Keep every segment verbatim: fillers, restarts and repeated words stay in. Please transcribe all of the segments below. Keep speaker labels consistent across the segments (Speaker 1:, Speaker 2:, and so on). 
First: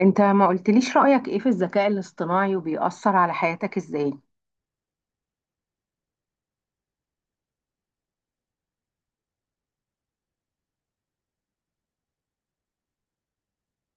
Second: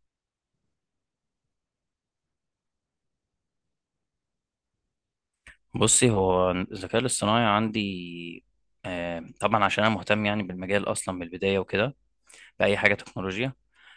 Speaker 1: انت ما قلتليش رأيك ايه في الذكاء الاصطناعي وبيأثر على حياتك ازاي؟
Speaker 2: بصي، هو الذكاء الاصطناعي عندي آه، طبعا، عشان انا مهتم يعني بالمجال اصلا من البدايه وكده. باي حاجه تكنولوجيا.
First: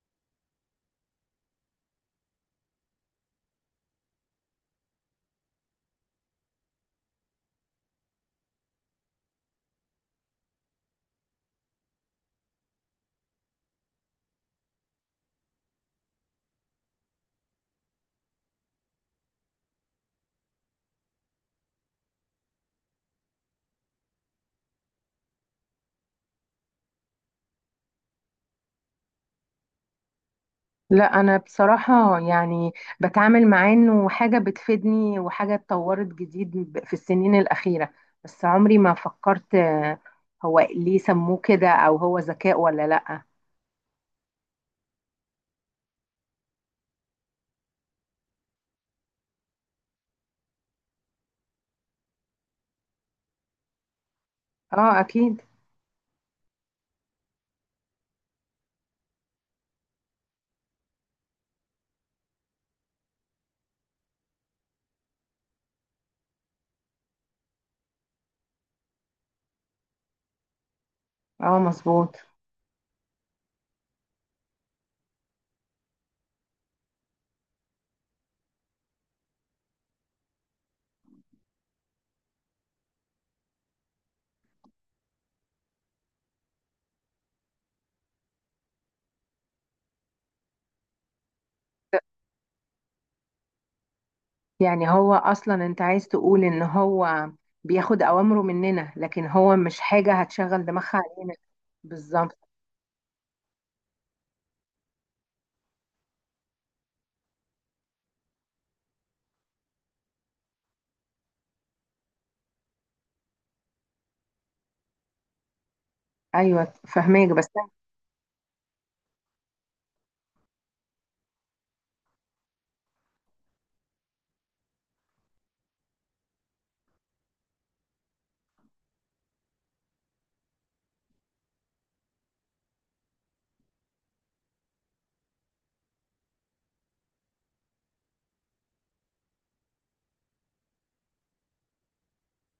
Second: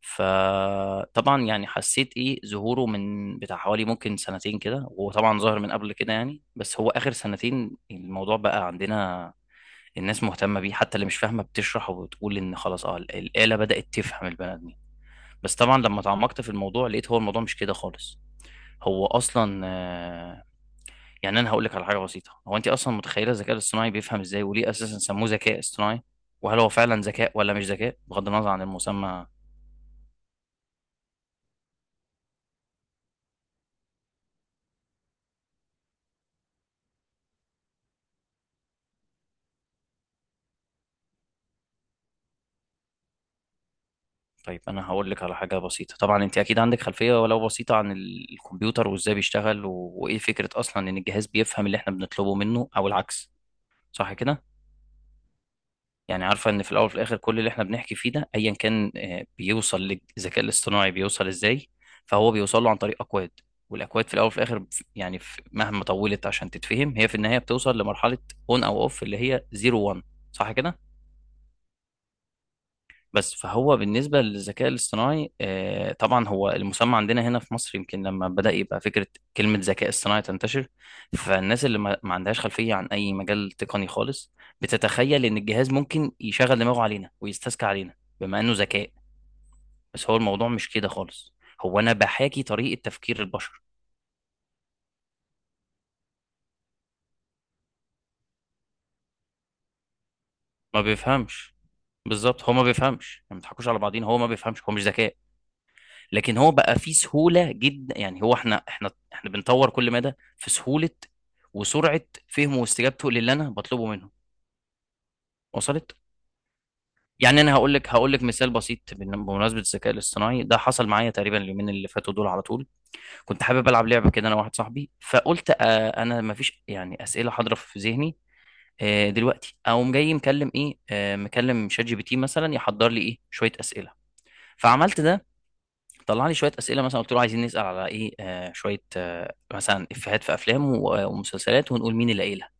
Speaker 2: فطبعا يعني حسيت ايه ظهوره من بتاع حوالي ممكن سنتين كده، وهو طبعا ظاهر من قبل كده يعني، بس هو اخر سنتين الموضوع بقى عندنا. الناس مهتمه بيه، حتى اللي مش فاهمه بتشرح وبتقول ان خلاص اه الاله بدات تفهم البني ادمين. بس طبعا لما تعمقت في الموضوع لقيت هو الموضوع مش كده خالص. هو اصلا آه، يعني انا هقول لك على حاجه بسيطه، هو انت اصلا متخيله الذكاء الاصطناعي بيفهم ازاي، وليه اساسا سموه ذكاء اصطناعي، وهل هو فعلا ذكاء ولا مش ذكاء بغض النظر عن المسمى؟
Speaker 1: لا انا بصراحة يعني بتعامل معاه انه حاجة بتفيدني وحاجة اتطورت جديد ب- في السنين الأخيرة. بس عمري ما فكرت آه، هو ليه سموه كده او هو ذكاء ولا لا.
Speaker 2: طيب انا هقول لك على حاجه بسيطه. طبعا انت اكيد عندك خلفيه ولو بسيطه عن ال- الكمبيوتر وازاي بيشتغل و... وايه فكره اصلا ان الجهاز بيفهم اللي احنا بنطلبه منه او العكس، صح كده؟
Speaker 1: اه اكيد.
Speaker 2: يعني عارفة ان في الاول وفي الاخر كل اللي احنا بنحكي فيه ده ايا كان، آه، بيوصل للذكاء الاصطناعي، بيوصل ازاي؟ فهو بيوصل له عن طريق اكواد. والاكواد في الاول وفي الاخر ف- يعني في- مهما طولت عشان تتفهم، هي في النهاية بتوصل لمرحلة اون او اوف، اللي هي صفر واحد. صح كده؟
Speaker 1: اه مظبوط.
Speaker 2: بس فهو بالنسبة للذكاء الاصطناعي، آه، طبعا هو المسمى عندنا هنا في مصر يمكن لما بدأ يبقى فكرة، كلمة ذكاء اصطناعي تنتشر، فالناس اللي ما ما عندهاش خلفية عن أي مجال تقني خالص بتتخيل إن الجهاز ممكن يشغل دماغه علينا ويستذكى علينا بما إنه ذكاء. بس هو الموضوع مش كده خالص، هو أنا بحاكي طريقة تفكير البشر.
Speaker 1: يعني هو اصلا انت عايز تقول ان هو بياخد اوامره مننا لكن هو مش حاجة هتشغل
Speaker 2: ما
Speaker 1: دماغها علينا.
Speaker 2: بيفهمش.
Speaker 1: بالظبط.
Speaker 2: بالظبط، هو ما بيفهمش. يعني ما تضحكوش على بعضين، هو ما بيفهمش، هو مش ذكاء. لكن هو بقى فيه سهولة جدا، يعني هو احنا، احنا احنا بنطور كل مدى في سهولة وسرعة فهمه واستجابته للي انا بطلبه منه. وصلت؟
Speaker 1: ايوه فهماك.
Speaker 2: يعني
Speaker 1: بس
Speaker 2: انا هقول لك هقول لك مثال بسيط بن- بمناسبة الذكاء الاصطناعي ده. حصل معايا تقريبا اليومين اللي فاتوا دول على طول. كنت حابب العب لعبة كده انا واحد صاحبي، فقلت آه انا مفيش يعني أسئلة حاضرة في ذهني. آه دلوقتي اقوم جاي مكلم ايه آه مكلم شات جي بي تي مثلا يحضر لي ايه شوية أسئلة. فعملت ده. طلع لي شويه اسئله، مثلا قلت له عايزين نسال على ايه، آه شويه آه مثلا افيهات في افلام و- ومسلسلات، ونقول مين اللي قايلها.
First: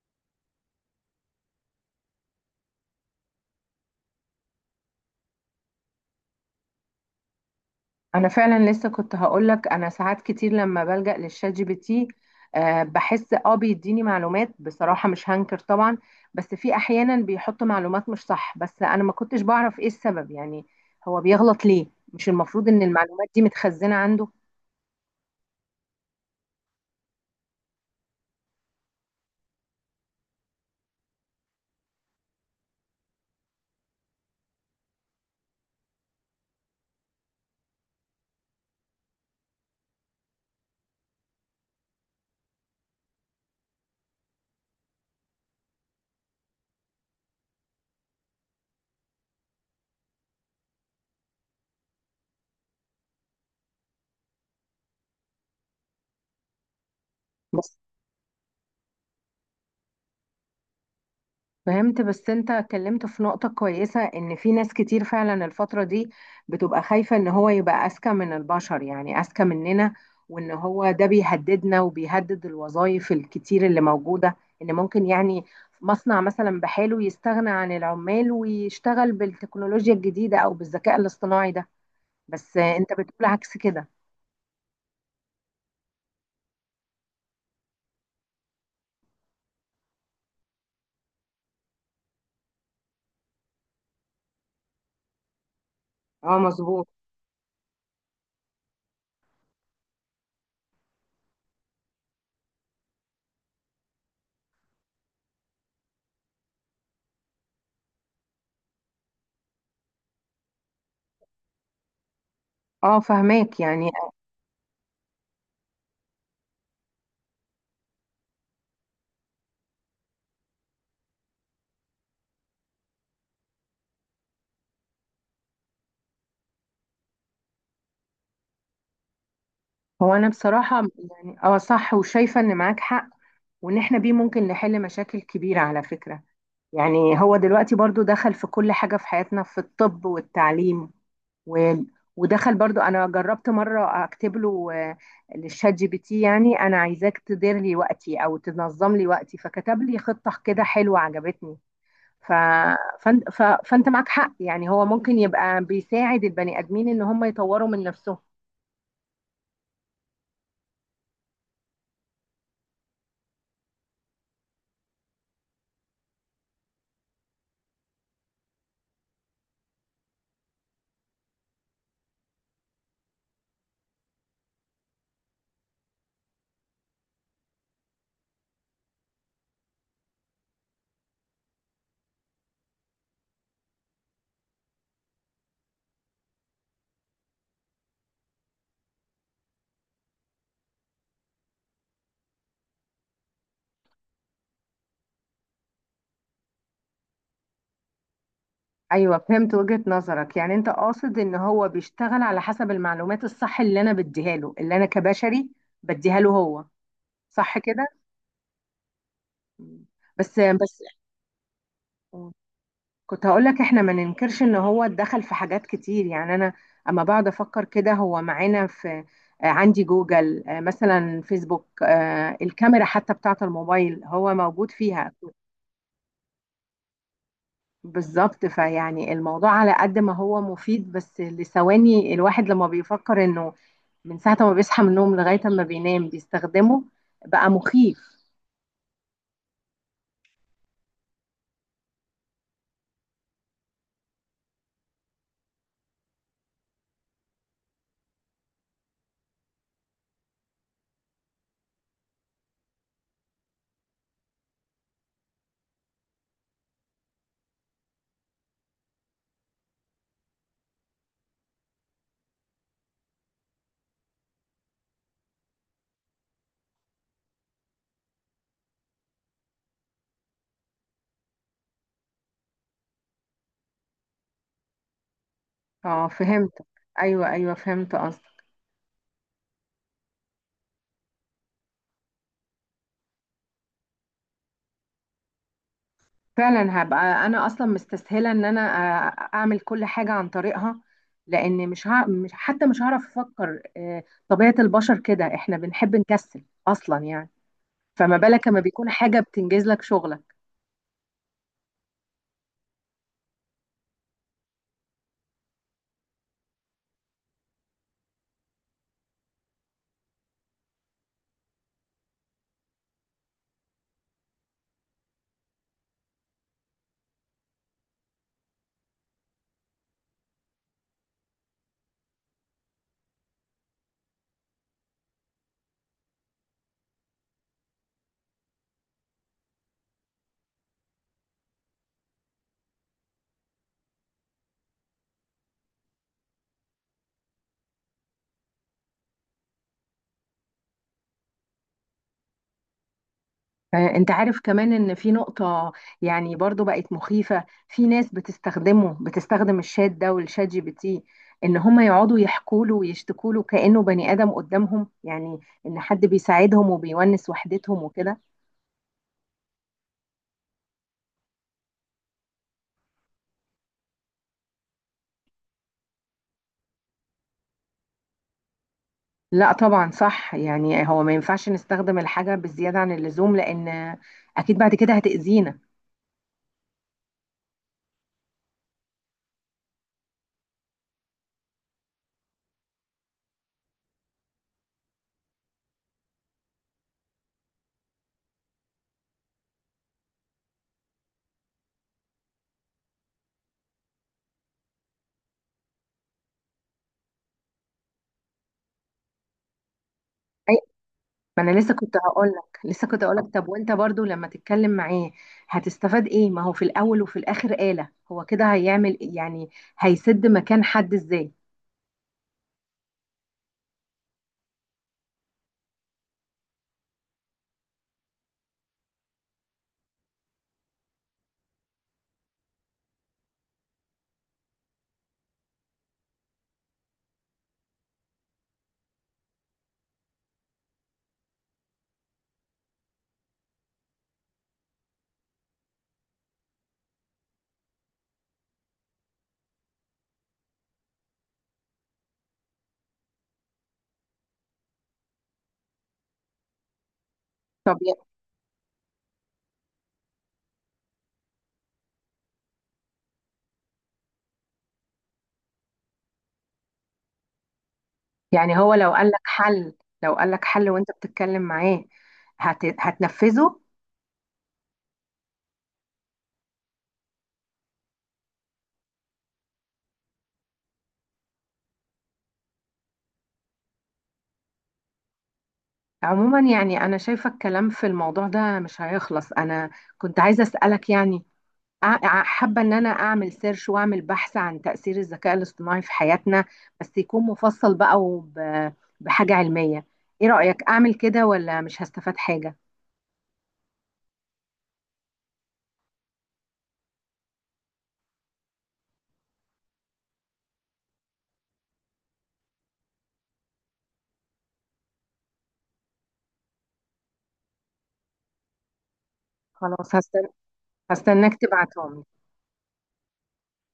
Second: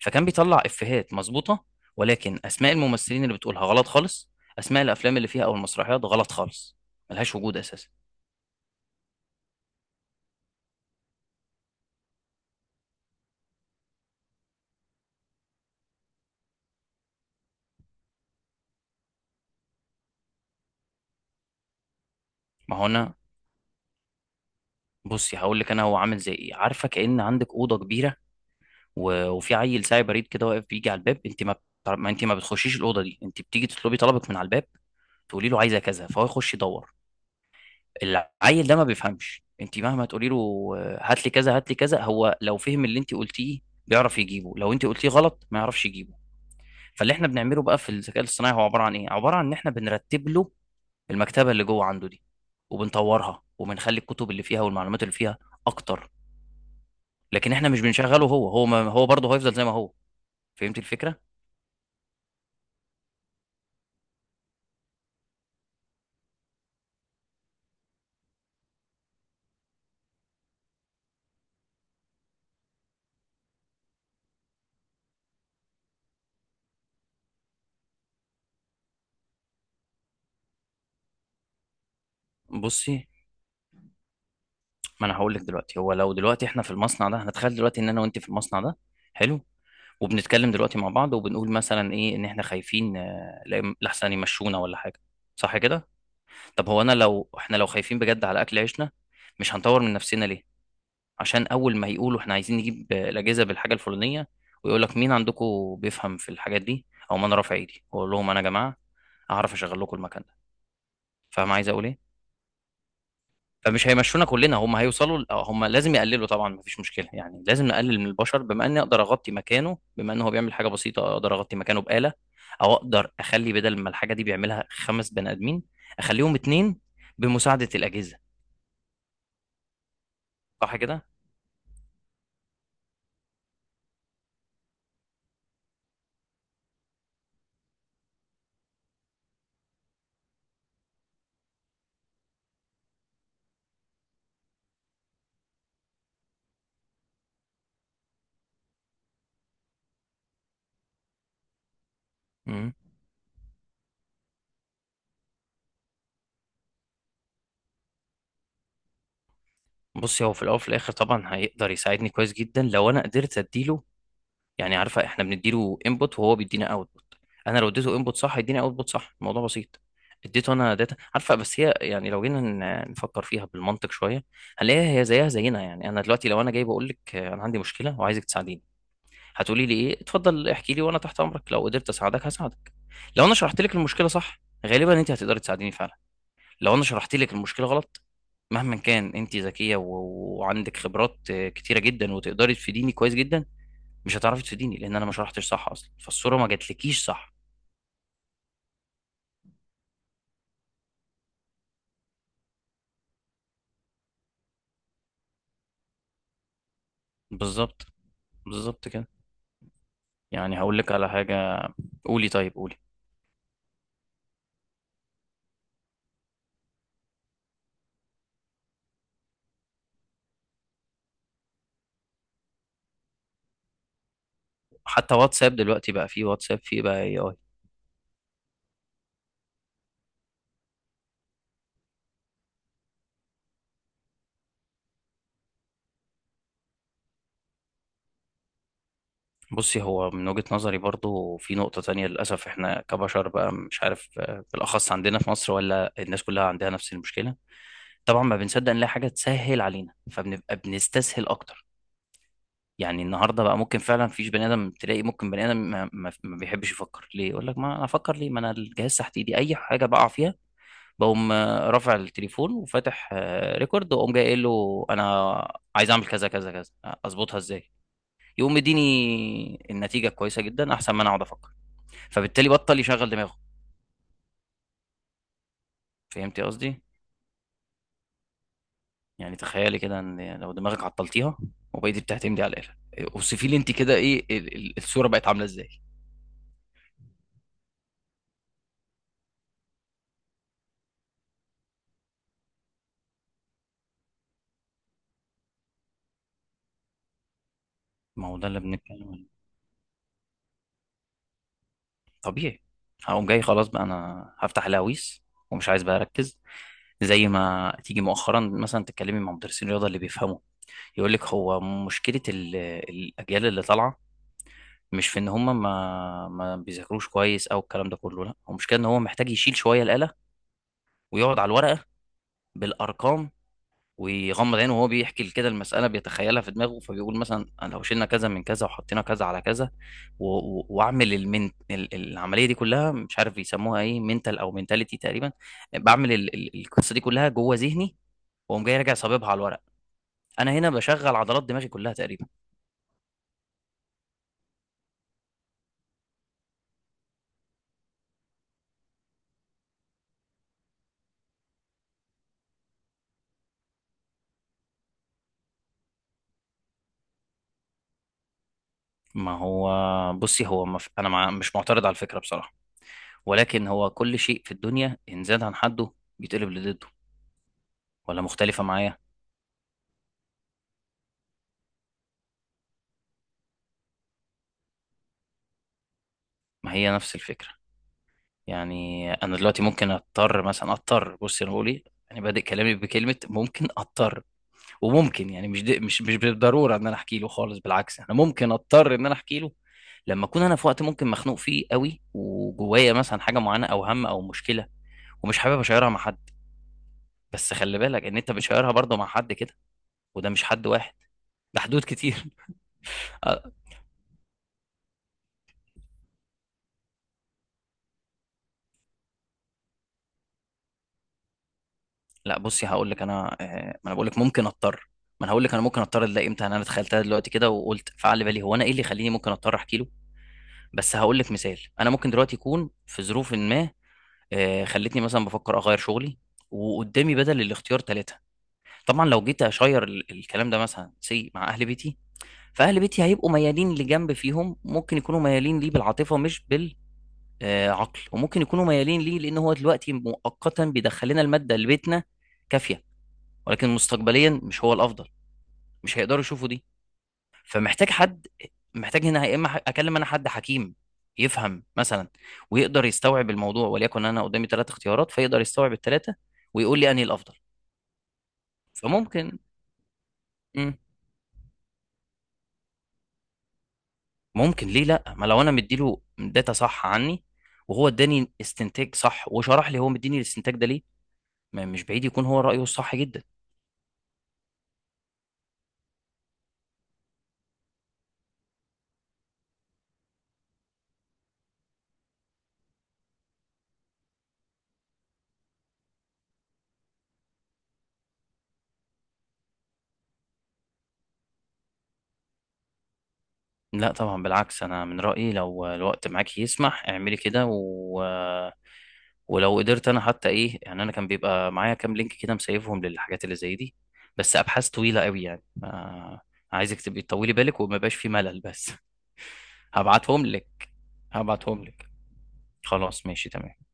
Speaker 2: فكان بيطلع افيهات مظبوطه، ولكن اسماء الممثلين اللي بتقولها غلط خالص، اسماء الافلام اللي فيها او المسرحيات غلط خالص، ملهاش وجود اساسا.
Speaker 1: انا فعلا لسه كنت هقولك انا ساعات كتير لما بلجأ للشات جي بي تي، آه، بحس اه بيديني معلومات، بصراحة مش هنكر طبعا. بس في احيانا بيحط معلومات مش صح، بس انا ما كنتش بعرف ايه السبب، يعني هو بيغلط ليه؟ مش المفروض
Speaker 2: ما
Speaker 1: ان
Speaker 2: هو انا،
Speaker 1: المعلومات دي متخزنة عنده؟
Speaker 2: بصي هقول لك، انا هو عامل زي ايه، عارفه؟ كأن عندك اوضه كبيره، و- وفي عيل ساعي بريد كده واقف بيجي على الباب. انت ما بتع- ما انت ما بتخشيش الاوضه دي، انت بتيجي تطلبي طلبك من على الباب، تقولي له عايزه كذا، فهو يخش يدور. العيل ده ما بيفهمش. انت مهما تقولي له، آه، هات لي كذا هات لي كذا، هو لو فهم اللي انت قلتيه بيعرف يجيبه، لو انت قلتيه غلط ما يعرفش يجيبه. فاللي احنا بنعمله بقى في الذكاء الاصطناعي هو عباره عن ايه؟ عباره عن ان احنا بنرتب له المكتبه اللي جوه عنده دي، وبنطورها، وبنخلي الكتب اللي فيها والمعلومات اللي فيها اكتر. لكن احنا مش بنشغله، هو هو ما هو برضه هيفضل زي ما هو. فهمت الفكره؟
Speaker 1: فهمت. بس انت اتكلمت في نقطة كويسة، ان في ناس كتير فعلا الفترة دي بتبقى خايفة ان هو يبقى اذكى من البشر، يعني اذكى مننا، وان هو ده بيهددنا وبيهدد الوظائف الكتير اللي موجودة. ان ممكن يعني مصنع مثلا بحاله يستغنى عن العمال ويشتغل بالتكنولوجيا الجديدة او بالذكاء الاصطناعي ده. بس انت
Speaker 2: بصي
Speaker 1: بتقول عكس كده.
Speaker 2: ما انا هقول لك دلوقتي، هو لو دلوقتي احنا في المصنع ده، هنتخيل دلوقتي ان انا وانت في المصنع ده، حلو؟ وبنتكلم دلوقتي مع بعض، وبنقول مثلا ايه، ان احنا خايفين، آه، لا- لحسن يمشونا ولا حاجه، صح كده؟
Speaker 1: اه
Speaker 2: طب هو
Speaker 1: مظبوط.
Speaker 2: انا، لو احنا لو خايفين بجد على اكل عيشنا، مش هنطور من نفسنا ليه؟ عشان اول ما يقولوا احنا عايزين نجيب، آه، الاجهزه بالحاجه الفلانيه، ويقول لك مين عندكم بيفهم في الحاجات دي، او ما انا رافع ايدي واقول لهم انا يا جماعه اعرف اشغل لكم المكان ده. فاهم عايز اقول ايه؟
Speaker 1: اه فهماك
Speaker 2: فمش
Speaker 1: يعني.
Speaker 2: هيمشونا كلنا، هم هيوصلوا، هم لازم يقللوا طبعا، مفيش مشكله يعني، لازم نقلل من البشر، بما اني اقدر اغطي مكانه، بما ان هو بيعمل حاجه بسيطه اقدر اغطي مكانه بآلة، او اقدر اخلي بدل ما الحاجه دي بيعملها خمس بني ادمين، اخليهم اتنين بمساعده الاجهزه.
Speaker 1: هو انا
Speaker 2: صح
Speaker 1: بصراحة
Speaker 2: كده؟
Speaker 1: يعني اه صح، وشايفة ان معاك حق. وان احنا بيه ممكن نحل مشاكل كبيرة على فكرة. يعني هو دلوقتي برضو دخل في كل حاجة في حياتنا، في الطب والتعليم و... ودخل برضو. انا جربت مرة اكتب له، آه، للشات جي بي تي، يعني انا عايزاك تدير لي وقتي او تنظم لي وقتي، فكتب لي خطة كده حلوة عجبتني. ف...
Speaker 2: امم
Speaker 1: فانت... ف... فانت معك حق، يعني هو ممكن يبقى بيساعد البني ادمين ان هم يطوروا من نفسهم.
Speaker 2: بص، هو في الاول وفي الاخر طبعا هيقدر يساعدني كويس جدا لو انا قدرت اديله. يعني عارفه، احنا بنديله انبوت وهو بيدينا اوتبوت. انا لو اديته انبوت صح يديني اوتبوت صح، الموضوع بسيط. اديته انا داتا، عارفه، بس هي يعني لو جينا ن- نفكر فيها بالمنطق شويه، هنلاقيها هي زيها زينا. يعني انا دلوقتي لو انا جاي بقول لك، آه، انا عندي مشكله وعايزك تساعديني، هتقولي لي ايه؟ اتفضل احكي لي، وانا تحت امرك، لو قدرت اساعدك هساعدك. لو انا شرحت لك المشكله صح، غالبا انت هتقدري تساعديني فعلا. لو انا شرحت لك المشكله غلط، مهما كان انت ذكيه و- وعندك خبرات آه، كتيره جدا، وتقدري تفيديني كويس جدا، مش هتعرفي تفيديني، لان انا ما شرحتش صح اصلا، فالصوره ما جاتلكيش صح.
Speaker 1: ايوه فهمت وجهة نظرك، يعني انت قاصد ان هو بيشتغل على حسب المعلومات الصح اللي انا بديها له، اللي انا كبشري بديها له هو، صح
Speaker 2: بالظبط.
Speaker 1: كده؟
Speaker 2: بالظبط كده.
Speaker 1: مم. بس
Speaker 2: يعني هقول
Speaker 1: بس
Speaker 2: لك على حاجه. قولي، طيب قولي.
Speaker 1: كنت هقول لك، احنا ما ننكرش ان هو اتدخل في حاجات كتير. يعني انا اما بقعد افكر كده هو معانا في، آه، عندي جوجل، آه، مثلا فيسبوك، آه، الكاميرا حتى بتاعة الموبايل هو موجود فيها.
Speaker 2: حتى واتساب دلوقتي بقى فيه، واتساب فيه بقى اي اي.
Speaker 1: بالظبط. فيعني الموضوع على قد ما هو مفيد، بس لثواني الواحد لما بيفكر انه من ساعة ما بيصحى من النوم لغاية ما بينام بيستخدمه، بقى مخيف.
Speaker 2: بصي، هو من وجهة نظري برضو في نقطة تانية للأسف. إحنا كبشر بقى، مش عارف، آه، بالأخص عندنا في مصر، ولا الناس كلها عندها نفس المشكلة، طبعا ما بنصدق نلاقي حاجة تسهل علينا فبنبقى بنستسهل أكتر. يعني النهارده بقى ممكن فعلا فيش بني ادم، تلاقي ممكن بني ادم ما, ما ما بيحبش يفكر ليه، يقول لك ما انا افكر ليه، ما انا الجهاز تحت ايدي اي حاجه بقع فيها، بقوم آه، رافع التليفون وفاتح آه، ريكورد واقوم جاي قايل له انا عايز اعمل كذا كذا كذا، اظبطها ازاي، يقوم مديني النتيجه كويسه جدا احسن ما انا اقعد افكر. فبالتالي بطل يشغل دماغه.
Speaker 1: اه
Speaker 2: فهمتي
Speaker 1: فهمت.
Speaker 2: قصدي؟
Speaker 1: ايوه ايوه فهمت قصدك.
Speaker 2: يعني تخيلي كده ان، يعني لو دماغك عطلتيها وبقيتي بتعتمدي على الاله، اوصفي لي انت كده ايه ال- ال- الصوره بقت عامله ازاي.
Speaker 1: فعلا هبقى انا اصلا مستسهلة ان انا آه، اعمل كل حاجة عن طريقها، لان مش, ها... مش حتى مش هعرف افكر. آه، طبيعة البشر كده، احنا بنحب نكسل اصلا يعني، فما
Speaker 2: ما هو ده
Speaker 1: بالك
Speaker 2: اللي
Speaker 1: لما بيكون
Speaker 2: بنتكلم
Speaker 1: حاجة
Speaker 2: عنه،
Speaker 1: بتنجز لك شغلك.
Speaker 2: طبيعي. هقوم جاي خلاص بقى، انا هفتح الهويس، ومش عايز بقى اركز. زي ما تيجي مؤخرا مثلا تتكلمي مع مدرسين الرياضه اللي بيفهموا، يقول لك هو مشكلة ال- الأجيال اللي طالعة مش في إن هم ما ما بيذاكروش كويس أو الكلام ده كله، لا هو مشكلة إن هو محتاج يشيل شوية الآلة ويقعد على الورقة بالأرقام. ويغمض عينه وهو بيحكي كده المسألة بيتخيلها في دماغه، فبيقول مثلا أنا لو شلنا كذا من كذا وحطينا كذا على كذا، و- و- وأعمل المن ال- ال- العملية دي كلها، مش عارف يسموها إيه، منتال أو منتاليتي تقريبا. بعمل ال- ال- القصة دي كلها جوه ذهني، وأقوم جاي راجع صاببها على الورق. أنا هنا بشغل عضلات دماغي كلها تقريبا.
Speaker 1: آه، انت عارف كمان ان في نقطة يعني برضو بقت مخيفة، في ناس بتستخدمه، بتستخدم الشات ده والشات جي بي تي، ان هم يقعدوا يحكوا له ويشتكوا له كأنه بني آدم قدامهم، يعني ان حد بيساعدهم وبيونس وحدتهم وكده.
Speaker 2: ما هو بصي، هو مف... انا مع... مش معترض على الفكره بصراحه، ولكن هو كل شيء في الدنيا ان زاد عن حده بيتقلب لضده، ولا مختلفه معايا؟
Speaker 1: لا طبعا صح، يعني هو ما ينفعش نستخدم الحاجة بالزيادة عن اللزوم، لان اكيد بعد كده هتأذينا.
Speaker 2: ما هي نفس الفكره. يعني انا دلوقتي ممكن اضطر، مثلا اضطر، بصي انا بقول ايه، يعني بادئ كلامي بكلمه ممكن اضطر، وممكن يعني، مش دي... مش مش بالضروره ان انا احكي له خالص، بالعكس انا ممكن اضطر ان انا احكي له لما اكون انا في وقت ممكن مخنوق فيه قوي، وجوايا مثلا حاجه معينه او هم او مشكله ومش حابب اشيرها مع حد، بس خلي بالك ان انت بتشيرها برضه مع حد كده، وده مش حد واحد،
Speaker 1: ما انا
Speaker 2: ده
Speaker 1: لسه
Speaker 2: حدود
Speaker 1: كنت
Speaker 2: كتير.
Speaker 1: هقول لك لسه كنت هقول لك طب
Speaker 2: آه،
Speaker 1: وانت برضو لما تتكلم معاه هتستفاد ايه؟ ما هو في الاول وفي الاخر آلة، هو كده هيعمل إيه؟ يعني هيسد مكان حد ازاي؟
Speaker 2: لا بصي هقول لك انا، آه، ما انا بقول لك ممكن اضطر. ما انا هقول لك انا ممكن اضطر ده امتى؟ انا تخيلتها دلوقتي كده وقلت فعل بالي هو انا ايه اللي يخليني ممكن اضطر احكي له. بس هقول لك مثال، انا ممكن دلوقتي يكون في ظروف ما آه، خلتني مثلا بفكر اغير شغلي. وقدامي بدل الاختيار ثلاثة. طبعا لو جيت اشير ال- الكلام ده مثلا سي مع اهل بيتي، فاهل بيتي هيبقوا ميالين لجنب، فيهم ممكن يكونوا ميالين ليه بالعاطفة مش بال آه، عقل، وممكن يكونوا ميالين ليه لان هو دلوقتي مؤقتا بيدخل لنا الماده اللي بيتنا كافيه، ولكن مستقبليا مش هو الافضل، مش هيقدروا يشوفوا دي.
Speaker 1: طب
Speaker 2: فمحتاج حد، محتاج هنا يا اما ح- اكلم انا حد حكيم يفهم مثلا، ويقدر يستوعب الموضوع، وليكن انا قدامي ثلاث اختيارات فيقدر يستوعب الثلاثه، ويقول لي انهي الافضل،
Speaker 1: يعني هو لو قال لك
Speaker 2: فممكن.
Speaker 1: حل، لو قال لك حل
Speaker 2: مم،
Speaker 1: وانت بتتكلم معاه، هت... هتنفذه
Speaker 2: ممكن، ليه لا؟ ما لو انا مديله داتا صح عني، وهو اداني استنتاج صح، وشرح لي هو مديني الاستنتاج ده ليه، ما مش بعيد يكون هو رايه الصح جدا.
Speaker 1: عموما يعني انا شايفه الكلام في الموضوع ده مش هيخلص. انا كنت عايزه اسالك يعني، أع- أع- حابة إن أنا أعمل سيرش وأعمل بحث عن تأثير الذكاء الاصطناعي في حياتنا، بس يكون مفصل بقى وب- بحاجة علمية. إيه رأيك أعمل كده ولا مش هستفاد حاجة؟
Speaker 2: لا طبعا بالعكس، انا من رأيي لو الوقت معاك يسمح اعملي كده و... ولو قدرت انا حتى ايه يعني، انا كان بيبقى معايا كام لينك كده مسيفهم للحاجات اللي زي دي، بس ابحاث طويلة قوي يعني ما... عايزك تبقي تطولي بالك وما يبقاش في ملل بس.
Speaker 1: خلاص
Speaker 2: هبعتهم
Speaker 1: هستنى.
Speaker 2: لك
Speaker 1: هستناك
Speaker 2: هبعتهم لك
Speaker 1: تبعتهم لي.
Speaker 2: خلاص ماشي تمام.